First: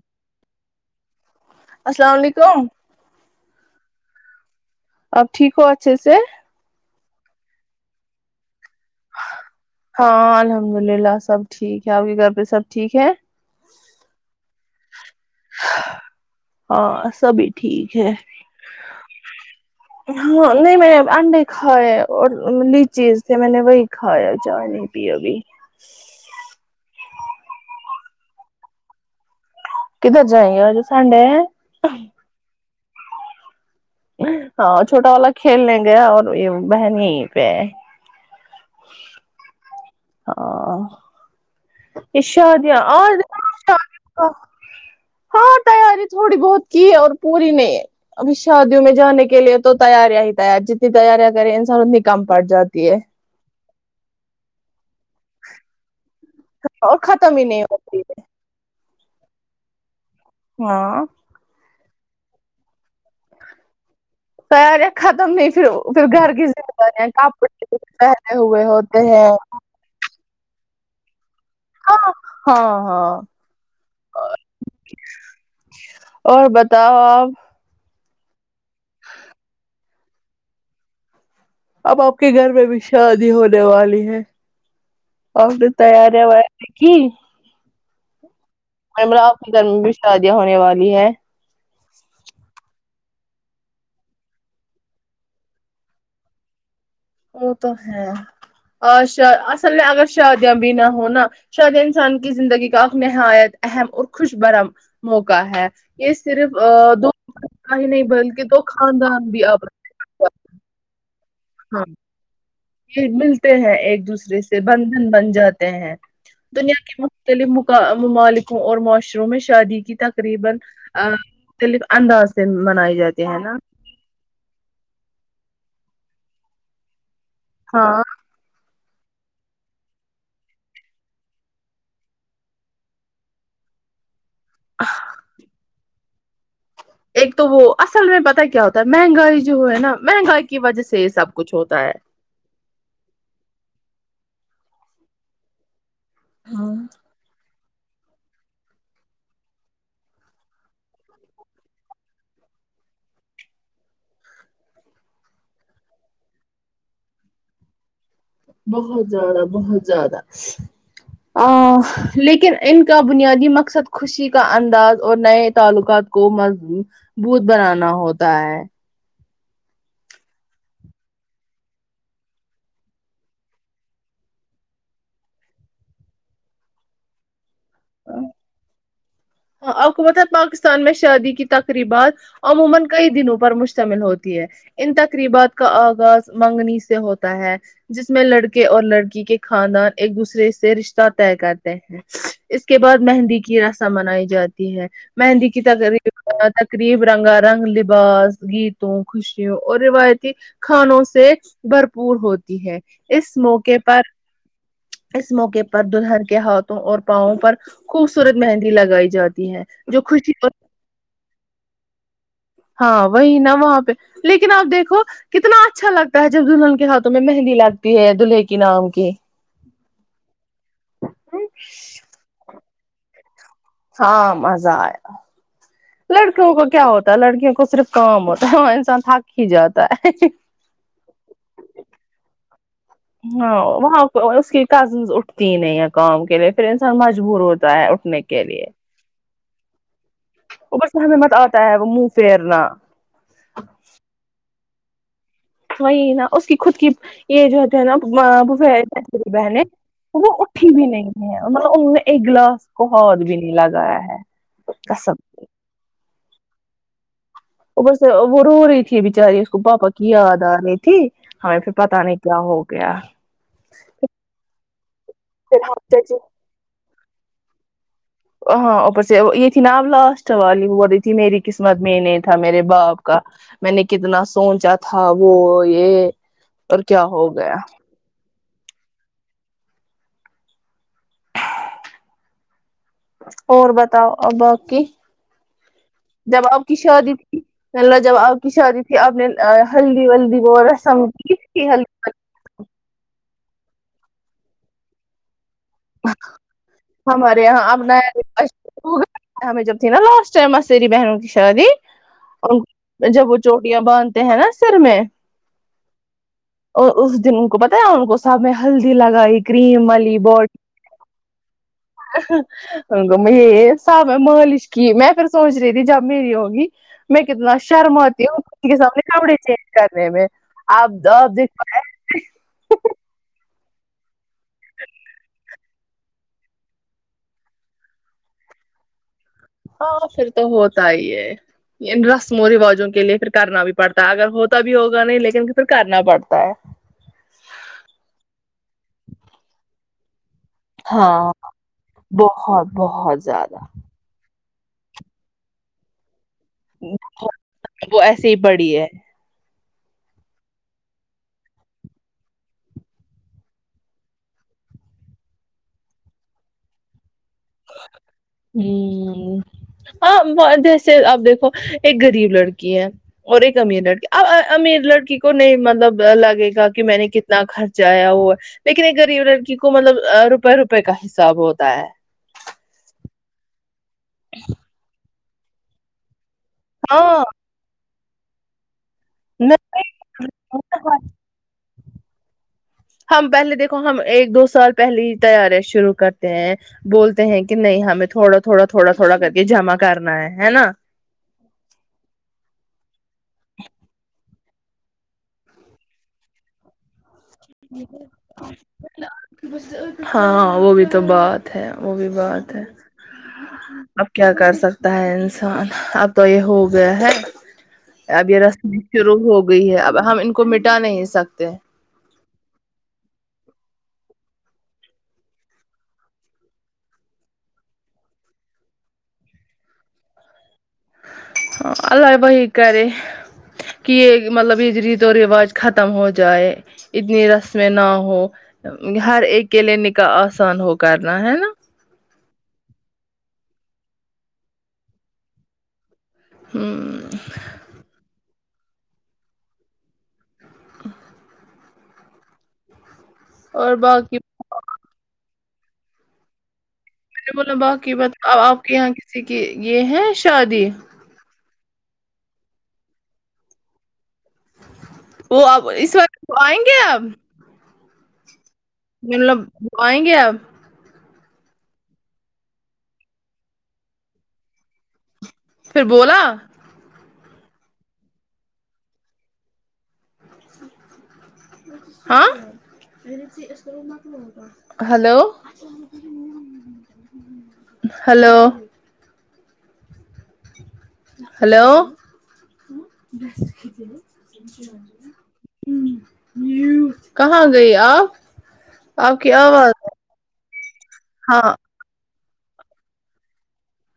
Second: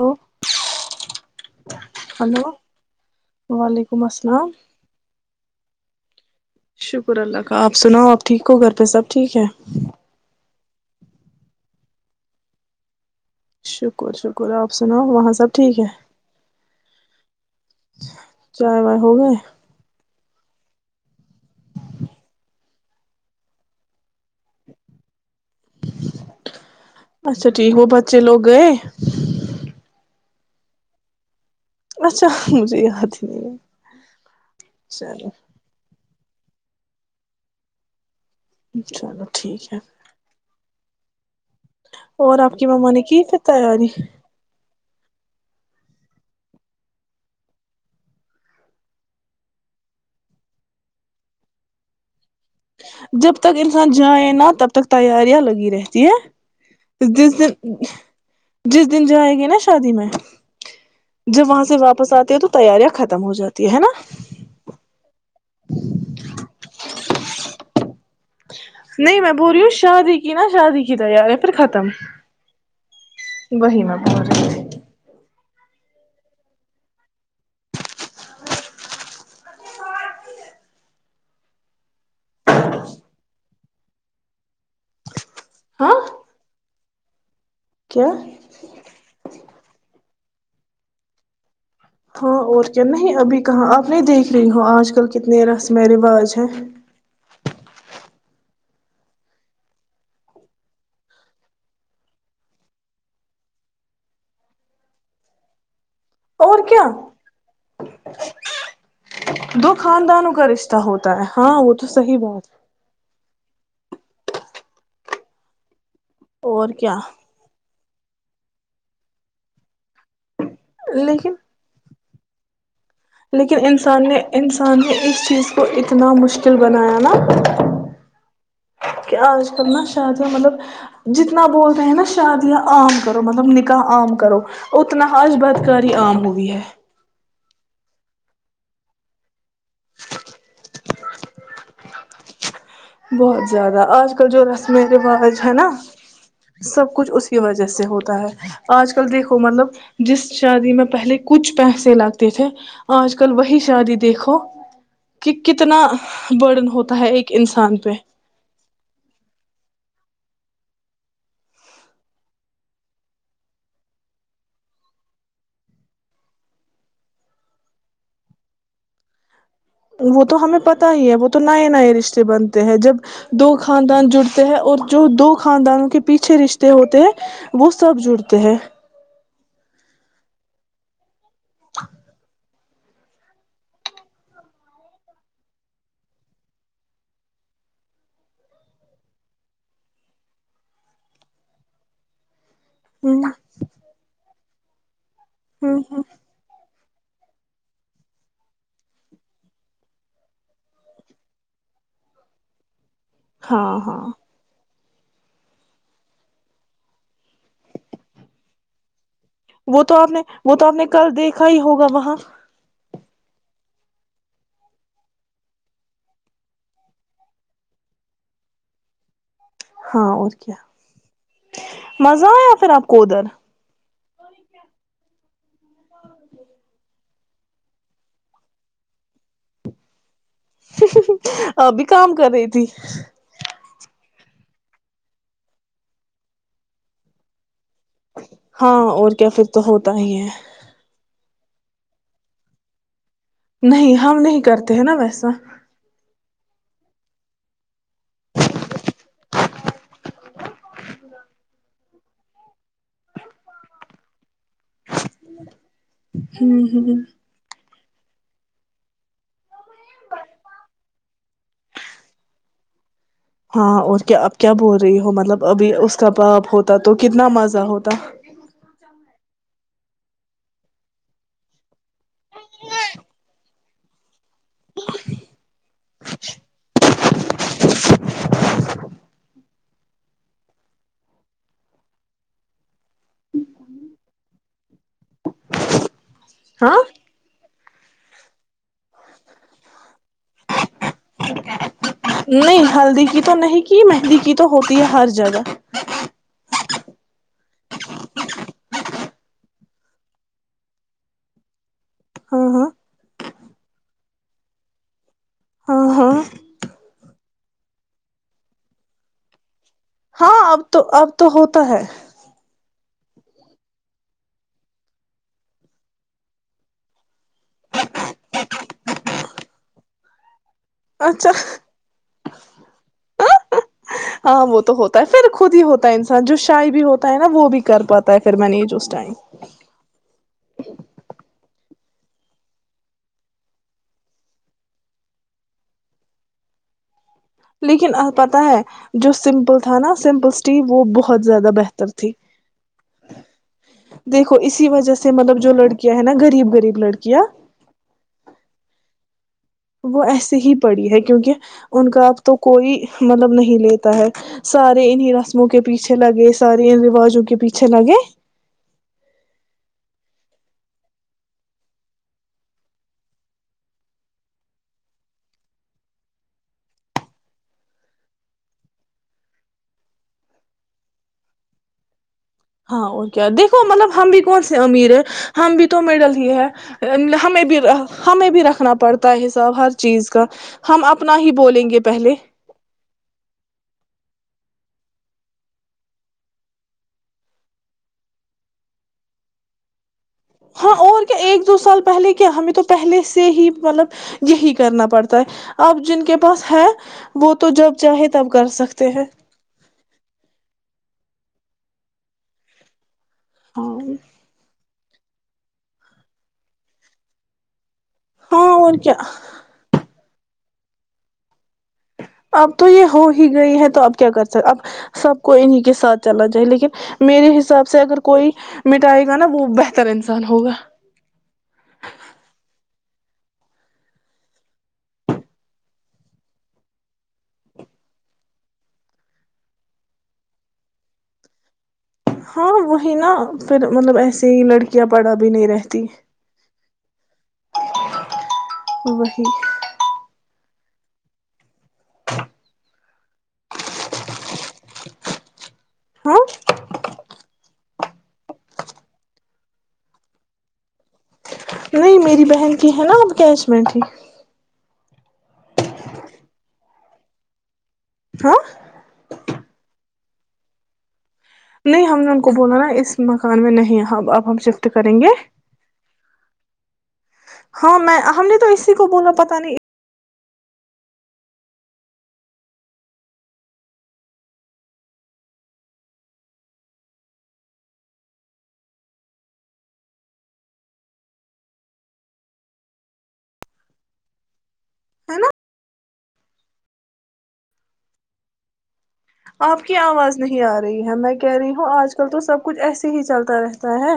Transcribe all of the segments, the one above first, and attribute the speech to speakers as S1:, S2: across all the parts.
S1: Hello [inaudible]
S2: السلام علیکم
S1: وعلیکم السلام
S2: آپ ٹھیکو اچ س
S1: شکر اللہ کا آپ سناؤ آپ ٹھیک ہو کر
S2: ہاں الحمد للہ سب ٹھیک ہے آپ کے گھر پہ سب ٹھیک ہے
S1: شکر شکر آپ سے سناو وہاں سب ٹھیک ہے
S2: ہاں سبھی ٹھیک ہے
S1: چائے وائے ہو گئے
S2: ہاں نہیں میں انڈے کھائے اور لیچیز تھے میں نے وہی کھایا چائے نہیں پی ابھی
S1: اچھا ٹھیک وہ بچے لوگ گئے
S2: کدھر جائیں گے و جو سڈے
S1: اچھا مج جے گرچ نہیںل ہے
S2: ہاں چھوٹا والا
S1: چلو
S2: کھیلنے گیا اور تو یہ بہن پہ
S1: چلو ٹھیک ہے
S2: ہ ا
S1: اور آپ کی
S2: شادیاں
S1: مما نے
S2: اور
S1: کی پھر تیاری
S2: شاد ہاں تیاری تھوڑی بہت کی اور پوری نہیں ابھی شادیوں میں جانے کے لیے تو تیاریاں ہی تیار جتنی تیاریاں کرے انسان اتنی کم پڑ جاتی ہے
S1: ان جاے نا تب تک تیاریاں لگی رہتی
S2: اور
S1: ہیں
S2: ختم
S1: جس
S2: ہی نہیں ہوتی ہے.
S1: جس انجوائے گی نا شادی میں
S2: ہاں
S1: جب وہاں سے واپ واپس آتے ہیں تو تیاریاں ختم ہو جاتی ہے نا
S2: تیاریاں ختم پھر گھر کی زمےداریاں
S1: نہیں میں بول رہی ہوں شادی کی نا شادی [unintelligible] پھر ختم
S2: ہاں ہاں ہاں
S1: وہی میں
S2: اور بتاؤ آپ [unintelligible] اب آپ کے گھر میں بھی شادی ہونے والی ہے
S1: ہاں
S2: [unintelligible] کی
S1: کیا
S2: میم میری اف کیرن میں شادی ہونے والی ھے
S1: ہاں اور کیا ابھی کہاں آپ نہیں دیکھ رہی ہو آج کل کتنے رسم رواج ہیں
S2: وہ تو ہے اصل میں اگر شادیاں بھی نہ ہناا شادیا انسان کی زندگی کا نہایت اہم اور خوش برم موقع ہے یہ صرف
S1: اور کیا
S2: دو کا ہی نہیں بلکہ دو خاندان بھی اب
S1: دو خاندانوں کا رشتہ ہوتا ہوتا ہے ہاں وہ تو صحیح بات
S2: یہ ملتے ہیں ایک دوسرے سے بندھن بن جاتے ہیں
S1: اور
S2: دنیا
S1: کیا
S2: کی مختلف م ممالک اور معاشروں میں شادی کی تقریبا
S1: لیکن
S2: [unintelligible] انداز سے منائے جاتے ہیں نا
S1: لیکن انسان نے انسان نے اس چیز تو اتنا مشکل بنایا نا
S2: ہاں
S1: کہ آج کل نا شادیاں مطلب جتنا بول رہے ہیں نا شادیاں عام کرو مطلب نکاح عام کرو اتنا حج بت گالی عام ہوئی ہے
S2: ایک تو وہ اصل میں پتا کیا ہوتا ہے مہنگائی جو ہے نا مہنگائی کی وجہ سے یہ سب کچھ ہوتا ہے
S1: بہت زیادہ آج کل جو رسم رواج ہے نا
S2: ہاں
S1: سب کچھ اس کی وجہ جیس ہوتا ہے آج کل دیکھو مطلب جس شادی میں پہلے کچھ پیسے لگتے تھے آج کل وہی شادی دیکھو کہ کتنا برڈن ہوتا ہے ایک انسان کا [inaudible]
S2: بہت زیادہ بہت زیادہ لیکن ان کا بنیادی مقصد خوشی کا انداز اور نئے تعلقات کو م مضبوط بنانا ہوتا ہے
S1: وہ تو ہمیں پتا ہی ہے وہ تو نئے نئے رشتے بنتے ہیں جب دو خاندان جڑتے ہیں اور جو دو خاندانوں کے پیچھے رشتے ہوتے ہیں وہ سب جڑتے ہیں
S2: اں حکومت ہے پاکستان میں شادی کی تقریبات [inaudible] اس کے بعد مہندی کی رساں منائی جاتی ہے مہندی کی تقیب قریب رنگا رنگ لباس گیتوں خوشیوں اور روایتی کھانوں سے بھرپور ہوتی ہے اس موقعے
S1: ہاں
S2: پر
S1: ہاں
S2: اس موقع پر دلہر کے ہاتھوں اور پاؤوں پر خوبصورت مہندی لگائی جاتی ہے
S1: وہ تو
S2: جو
S1: آپ نے
S2: خوشی اور
S1: وہ تو آپ نے کل دیکھا ہی ہوگا وہاں
S2: ہاں وہی نا وہاں پہ لیکن اب دیکھو کتنا اچھا لگتا ہے جب دلہن کے ہاتھوں میں مہندی لگتی ہے دلہے کی نام کی
S1: ہاں اور کیا مزہ آیا پھر آپ کو کودر
S2: ہاں مزہ آیا لڑکوں کو کیا ہوتا لڑکیوں کو صرف کام ہوتا ہے ہاں انسان تھک ہی جاتا ہے
S1: ابھی کام کر رہی تھی
S2: ہاں وہاں اس کی کزن اٹھتی نہیں ہے کام کے لیے پھر انسان مجبور ہوتی ہوتا ہے اٹھنے کے لیے
S1: ہاں اور کیا پھر تو ہی ہے
S2: وہ بس ہم مت آتا تا ہے وہ منہ فرنا
S1: نہیں ہم نہیں کرتے ہیں نا ویسا
S2: وہی نا اس کی خود کی یہ جوتے ناری بہن وہ اٹھی بھی نہیں ہے ملب انہوں نے ایک گلاس کو ہود بھی نہیں لگایا ہے کا سب
S1: ہوں ہ
S2: ا سے وہور اے بیچاری اس کو پاپا کی یاد آ رہنے تھی ہمیں پھر پتا نہیں کیا ہو گیا
S1: ہاں اور کیا اب کیا بول رہ رہی ہو مطلب
S2: پھر
S1: ابھی
S2: ہم
S1: اس کا پاپ ہوتا تو کتنا مزہ ہوتا
S2: ہ ہاں اوپر سے یہ جناب لاسٹ والی ہو رہی تھی میری قسمت میں نہیں تھا میرے باپ کا میں نے کتنا سوچا تھا وہ یہ پر کیا ہو گیا اور بتاؤ ا بقی جباب کی
S1: ہاں
S2: شادی تھی ملہ جب آپ کی شادی تھی آپ نے ہلدی ولدی وہ رسم ک ہلی
S1: نہیں ہلدی کی تو نہیں مہندی کی تو ہوتی ہے ہر جگہ
S2: ہمارے یہاں اب ن ہو ہمیں جب تھی نا لاسٹ ٹائم آسری بہنوں کی شادی
S1: ہاں
S2: اور
S1: ہاں
S2: جب چوٹیاں باندھتے ہیں نا سر میں
S1: ہاں ہاں
S2: اور اس دن ان کو بتایا ان کو سامنے ہلدی لگائی کریم ملی بی
S1: ہاں اب تو اب تو ہوتا ہے
S2: یہ سب میں مالش کی میں پھر سوچ رہی تھی جب میری ہوگی میں کتنا شرم آتیی کے سامنے کپڑے چینج کرنے میں آپ
S1: اچھا
S2: دوپ دیکھ پائے
S1: ہاں وہ تو ہوتا ہے پھر خود ہی ہوتا انسان جو شی بھی ہوتا ہے نا وہ بھی کر پاتا ہے پھر میں نے یہ جو اس ٹائم
S2: ہاں پھر تو ہوتا ہی ہے رسم و رواجوں کے لیے پھر کرنا بھی پڑتا ہے اگر ہوتا بھی ہوگا نہیں لیکن پھر کرنا پڑتا ہے
S1: لیکن پتہ ہے جو سمپل تھا نا سمپل ت وہ بہت
S2: ہاں
S1: زیادہ بہتر تھی
S2: بہت بہت زیادہ
S1: دیکھ اسی وجہ سے مطلب جو لڑیا ہیں نا غریب غریب لڑکیاں
S2: وہ ایسے ہی پڑی ہے
S1: وہ ایسے ہی پڑی ہے کیونکہ ان کا اب تو کوئی مطلب نہیں لیتا ہے سارے انیں رسموں کے پیچھے لگے سارے ان رواجوں کے پیچھے لگے
S2: ہوں ہ جیسے آپ دیکھو ایک غریب لڑکی ہے اور ایک امیر لڑکی اب امیر لڑکی کو نہیں مطلب لگے گا کہ میں نے کتنا خرچا ہے وہ لیکن ایک غریب لڑکی کو مطلب روپئے روپئے کا حساب ہوتا ہے
S1: ہاں وہ کیا دیکھو مطلب ہم بھی کون سے امیر ہے ہم بھی تو میڈل ہی ہے
S2: ہاں
S1: ہمیں بھی ہمیں بھی رکھنا پڑتا ہوتا ہے حساب ہر چیز کا ہم اپنا ہی بولیں گے پہلے
S2: ہم پہلے دیکھو ہم ایک دو سال پہلے ہی تیاریا شروع کرتے ہیں بولتے ہیں کہ نہیں ہمیں تھوڑا تھوڑا تھوڑا تھوڑا کر کے جمع کر
S1: ہاں اور کیا ایک دو سال پہلے کیا ہمیں تو پہلے سے ہی مطلب یہی کرنا پڑتا ہے اب جن کے پاس ہے وہ تو جب چاہے تب کر سکتے ہیں
S2: ہاں وہ بھی [unintelligible] تو بات ہے وہ بھی بات ہے
S1: ہاں
S2: اب کیا کر سکتے ہوتا ہے انسان اب تو یہ ہو گیا ہے اب یہ
S1: ہاں
S2: رسم بھی
S1: اور کیا
S2: شروع ہو گئی ہے اب ہم ان کو مٹا نہیں سکتے
S1: اب تو یہ ہو ہی گئی ہے تو اپ کیا کر سکتے اب سب کو انیں کے ساتھ چلنا چائے لیکن میرے حساب سے اگر کوئی مٹائے گا نا وہ بہتر انسان ہوگا
S2: ہ اللہ وہی کرے کہ یہ مطلب یہ ریت و رواج ختم ہو جائے اتنی رسمیں نہ ہو ہر ایک کے لیے نکاح آسان ہو کرنا ہے نا
S1: ہاں وہی نا پھر مطلب ایسے ہی لڑکیاں پڑا بھی نہیں رہتی
S2: ہوں
S1: وہ ہی
S2: [unintelligible] اور باقی
S1: ہاں
S2: میں نے بولا باقی بات آپ کے یہاں کسی کی یہ ہے شادی
S1: نہیں میری بہن کی ہے نا اکیچمنٹ ہی
S2: وہ اب اس وقت آئیں گے اب
S1: ہ [unintelligible]
S2: مطلب آئیں گے آپ
S1: نہیں ہم نے ان کو بولا نا اس مکان میں نہیں ا اب ہم شفٹ کریں گے
S2: پھر بولا
S1: ہاں میں ہم نے تو اسی کو بولا پتا نہیں
S2: ہاں ہلو ہلو ہلو
S1: ہے نا
S2: کہاں گئی آپ
S1: آپ کی آواز نہیں آ رہی ہے میں کہہ
S2: ہاں
S1: رہی ہوں آج کل تو سب کچھ ایسے ہی چلتا رہتا ہے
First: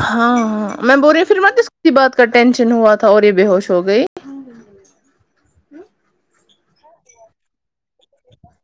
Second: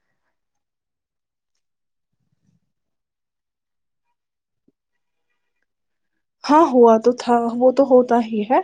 S2: ہاں ہاں میں بول رہی ہ پھر کسی بات کا ٹینشن ہوا تھا اور یہ بے ہوش ہو گئی
S1: ہاں ہوا تو تھا وہ تو ہوتا ہی ہے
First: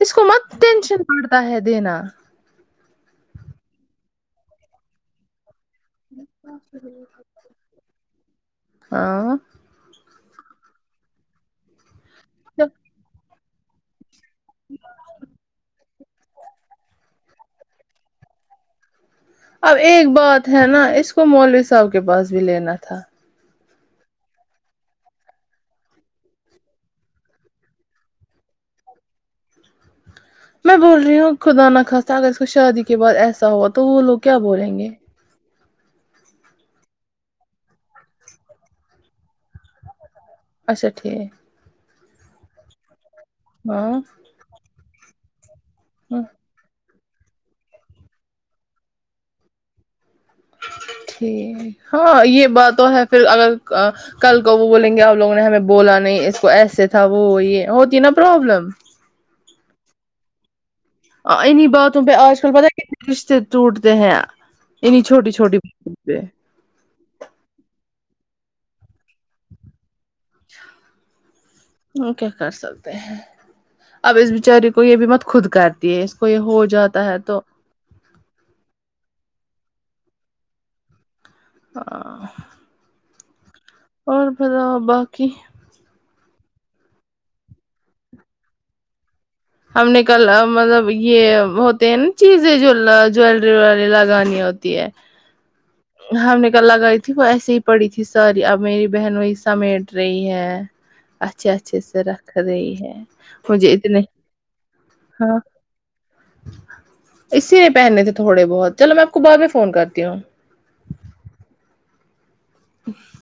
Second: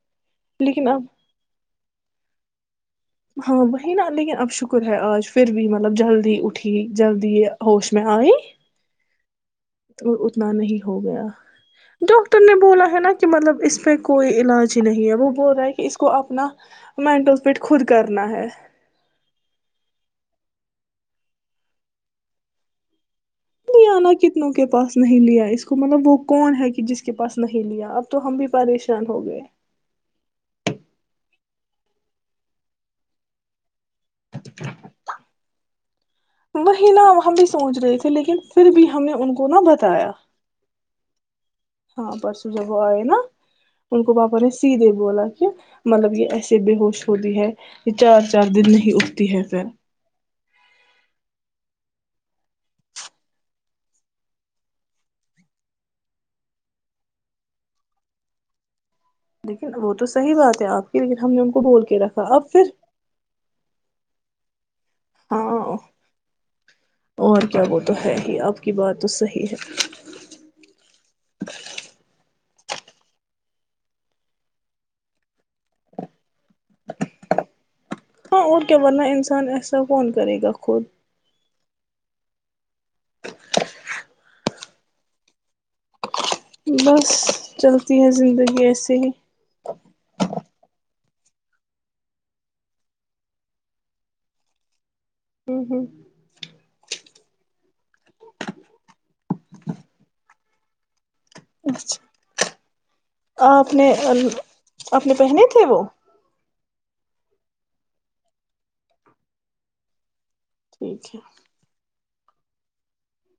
S2: اس کو مت
S1: لیکن اب
S2: ٹینشن پڑتا ہے دینا
S1: ہاں وہی نا لیکن اب شکر ہے آج پھر بھی ملب مطلب جلدی اٹھی جلدی ہوش میں آئی
S2: ہاں
S1: اور اتنا نہیں ہو گیا ڈاکٹر نے بولا ہے نا کہ مطب اس پق کوئی علاج ہی نہیں ہے وہ بول رہا ہے کہ اس کو کو اپنا مینٹوز پیٹ خود کرنا ہے
S2: اب ایک بات ہے نا اس کو مولوی صاحب کے پاس بھی لینا تھا
S1: لے نا کتنوں کے پاس نہیں لیا اس کو مطلب وہ کون ہے کہ جس کے پاس نہیں لیا اب تو ہم بھی پریشان ہو گئے
S2: میں بول رہی ہوں خدا ن خواستہ اگر اس کو شادی کے بعد ایسا ہو تو تو وہ لوگ کیا بولیں گے
S1: وہی نہا ہم بھی سوچ رہے تھے لیکن پھر بھی ہم نے ان کو نہ بتایا
S2: اچھا ٹھیک
S1: ہاں پرسوں جب آے نا ان
S2: ہاں
S1: کو وہاپر ہے سی دےو بولا کہ مطلب یہ ایس ب ہووش ہوتی ہے یہ چار چار دن نہیں اٹھتی ہے پھر
S2: ٹھیک ہاں یہ بات تو ہے پھر اگر کل کو وہ بولیں گے ا لوگوں نے ہمیں بولا نہیں اس کو ایسے تھا وہ یہ ہوتی نا پرابلم
S1: لیکن وہ تو صحیح بات ہے آپ کی لیکن ہم نے ان کو
S2: انہیں
S1: بول کے
S2: باتوں پہ
S1: رکھا
S2: آج
S1: اب
S2: کل پتہ
S1: پھر
S2: ہے کتنے رشتے ٹوٹتے ہیں انہیں چھوٹی چھوٹی
S1: ہاں
S2: باتوں پہ
S1: اور کیا وہ تو ہے ہی آپ کی بات تو صحیح ہے
S2: ہ کیا کر سکتی اب اس بیچاری کو یہ بھی مت خود کرتی ہے کوئی ہو جاتا ہے تو
S1: ہاں اور کیا ورنہ ہے انسان ایسا کون کرے گا خود
S2: ہ اور پت باقی
S1: بس چلتی ہے زندگی ایسے ہی
S2: ہم نے کل مطلب یہ ہوتے ہیں نا چیزیں جو جویلری وری لگانی ہوتی ہے
S1: ہوں ہوں
S2: ہم نے لگائی تھی وہ ایسے ہی پڑی تھی ساری اب میری بہن وہی سمیٹ رہی ہے اچھے اچھے سے
S1: اچھا
S2: رکھ رہی ہے مجھے
S1: اپ نے
S2: اتنے
S1: اپنے
S2: ہاں
S1: پہنے تھے وہ
S2: اسی میں پہننے تھے تھوڑے بہت چلو میں آپ کو بعد میں فون کرتی ہوں
S1: اٹھ ہے
S2: ا [inaudible]